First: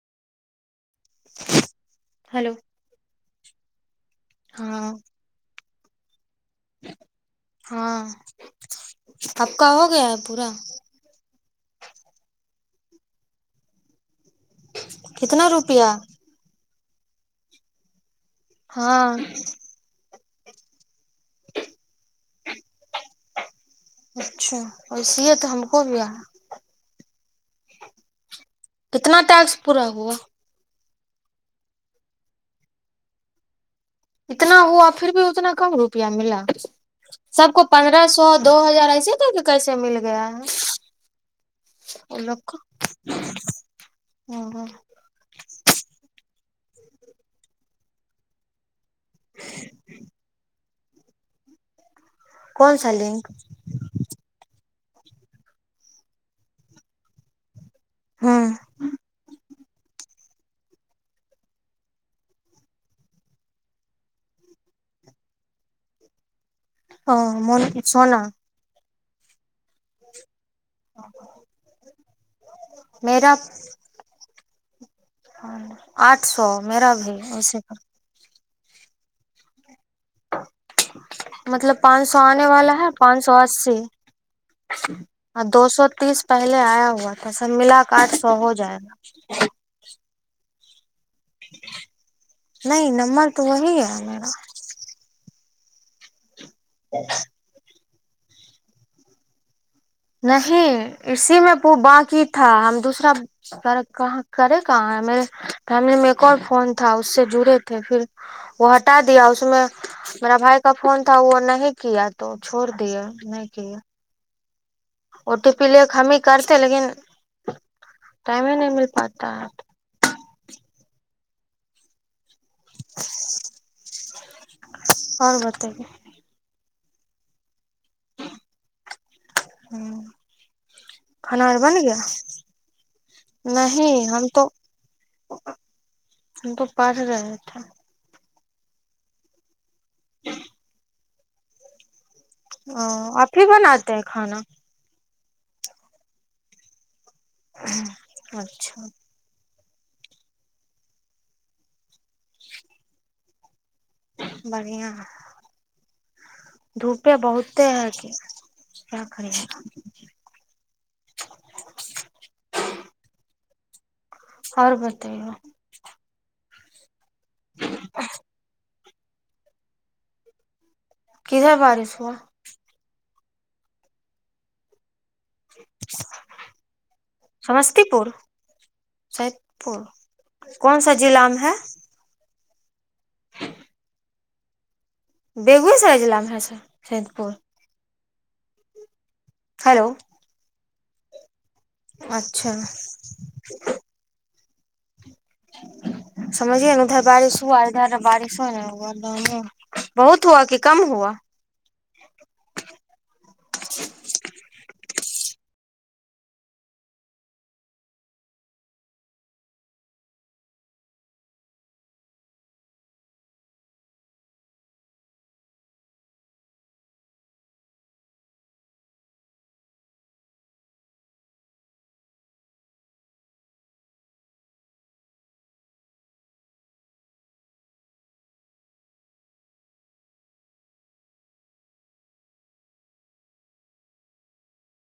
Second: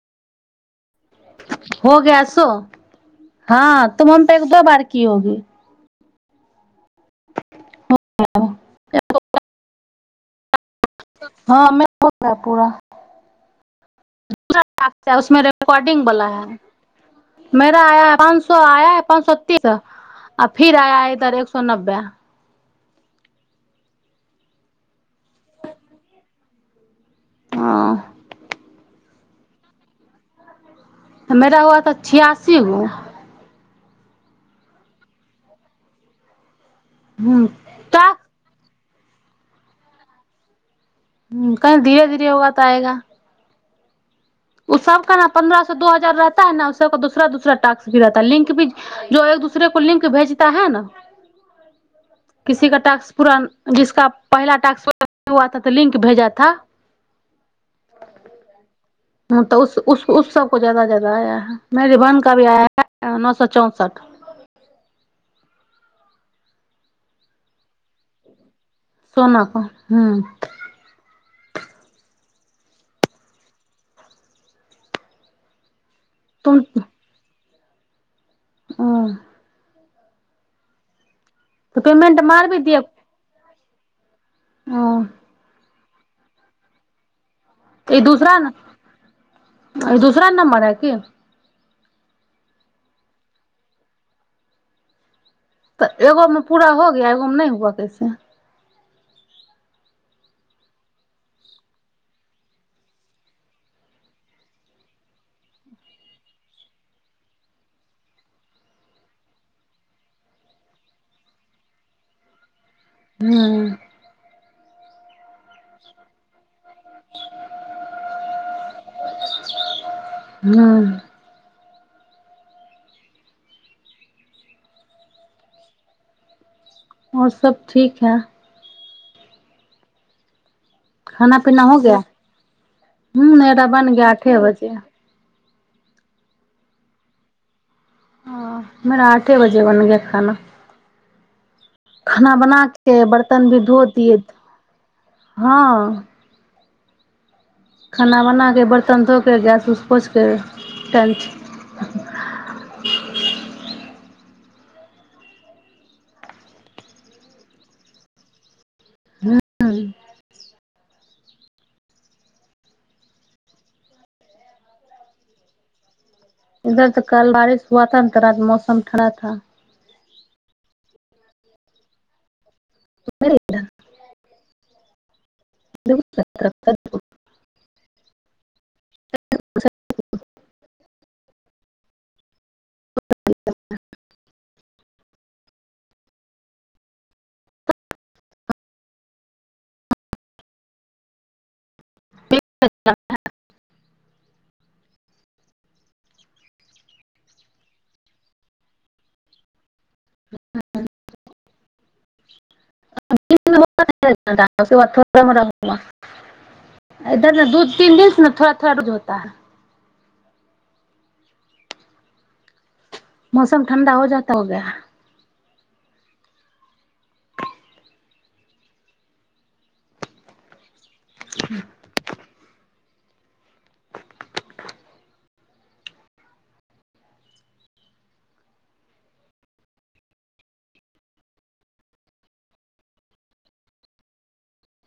हो गया सो हेलो हँ तुम हम पे एक दो बार हाँ की होगी [inaudible] हाँ आपका हो गया है पूरा हँ मेरा हो गया पूरा दुसरा पार्ट था उसमे कितना रुपया रिकॉर्डिंग बला है मेरा आया पाँंच सए आय है हाँ पाँच सए तीद आ फिर आया इधर एक सए नब्बे अच्छा इसीलए तऽ हमको भी आ हँ कितना टाक्स पूरा हुआ मेरा हुआ तऽ छआसी गो इतना हुआ फिर भी उतना कम रुपआ मिला हम्म सबको पन्द्रह क्या सए दो हजार आ ऐसै कैसे कैसे मिल गया है ह कहल धीरे उन धीरे लोग होगा को तऽ आएगा हम्म ओ सब क ने पन्द्रह स दू हजार रहत न उस दूसरा दूसरा टास्क भी रहताै लिंक भी जो एक दूसरे को लिंक भेजता है न किसी कौन का सा टाक्स लिंक पुरा जिसका पहिला टाक्स हुआथा तऽ लिंक भेजाथा हँ तऽ उस उस उस सबको जादा जादा आया है मेरी बहन का भी आया है नौ सौ चौंसठ हँ मो सोना सोना क हू मेरा हँ ने आठ सौ मेरा भी उसे ह [inaudible] मतलब तो पाँन सौ पेमेंट आने मार भी वाला दिए है पाँन सौ आस्सी [inaudible] आ दो सौ तीस पहिले आया हुआ त सब मिलाक ई आठ सौ हो जाएगा दुसर नंबर है की नहि नबंर तोऽ वही ह मेरा तऽ एगोमे पूरा हो गया एगो नहि हुआ कैसे तऽ नहि इसी में बांकी था दूसरा क करे कहाँ हैं मेरे फेमली में एगो और फोन था उसे से जुड़े थे फिर हटा दिया मेरे भाइ का फोन था वो नहीं किया तो छोर दिये नहि हम्म किये ओ टी पी ले हमी करते लेकिन टाइम नहि मिल पाता है हम्म ओर बतैयौ ओर सब ठीक है ह्म खाना पीना हो गया ह मेरा बन नहीं गया हम आठे तो बजे हम तो पढ़ रहे थे हाँ मेरा आठे बजे बन गया खाना खाना बना ओ के आप ही बर्त्तन भी धो बनाते हैं दिये खाना हाँ खाना बना के अच्छा बरतन धोके के गैस उस पोछ के टंच बढ़ियां है धूपे बहुते है की क्या करीएगा और बतैयौ इधर तऽ कल बारिश हुआ था न तो रात मौसम खड़ा था किधर बारिश हुआ मेरे इधर समस्तीपुर सैदपुर कौन सा जिला मे है [unintelligible] बेगुसराय जिलामे है सैदपुर हैलो अच्छा समझिए ने उधर बारिश हुआ इधर बारिशो नै हुआ बहुत हुआ कि कम हुआ इधर दू तीन दिनसँ ने थोड़ा थोड़ाू होता ह [unintelligible] मौसम ठण्डा हो जाता हो गया ह [inaudible]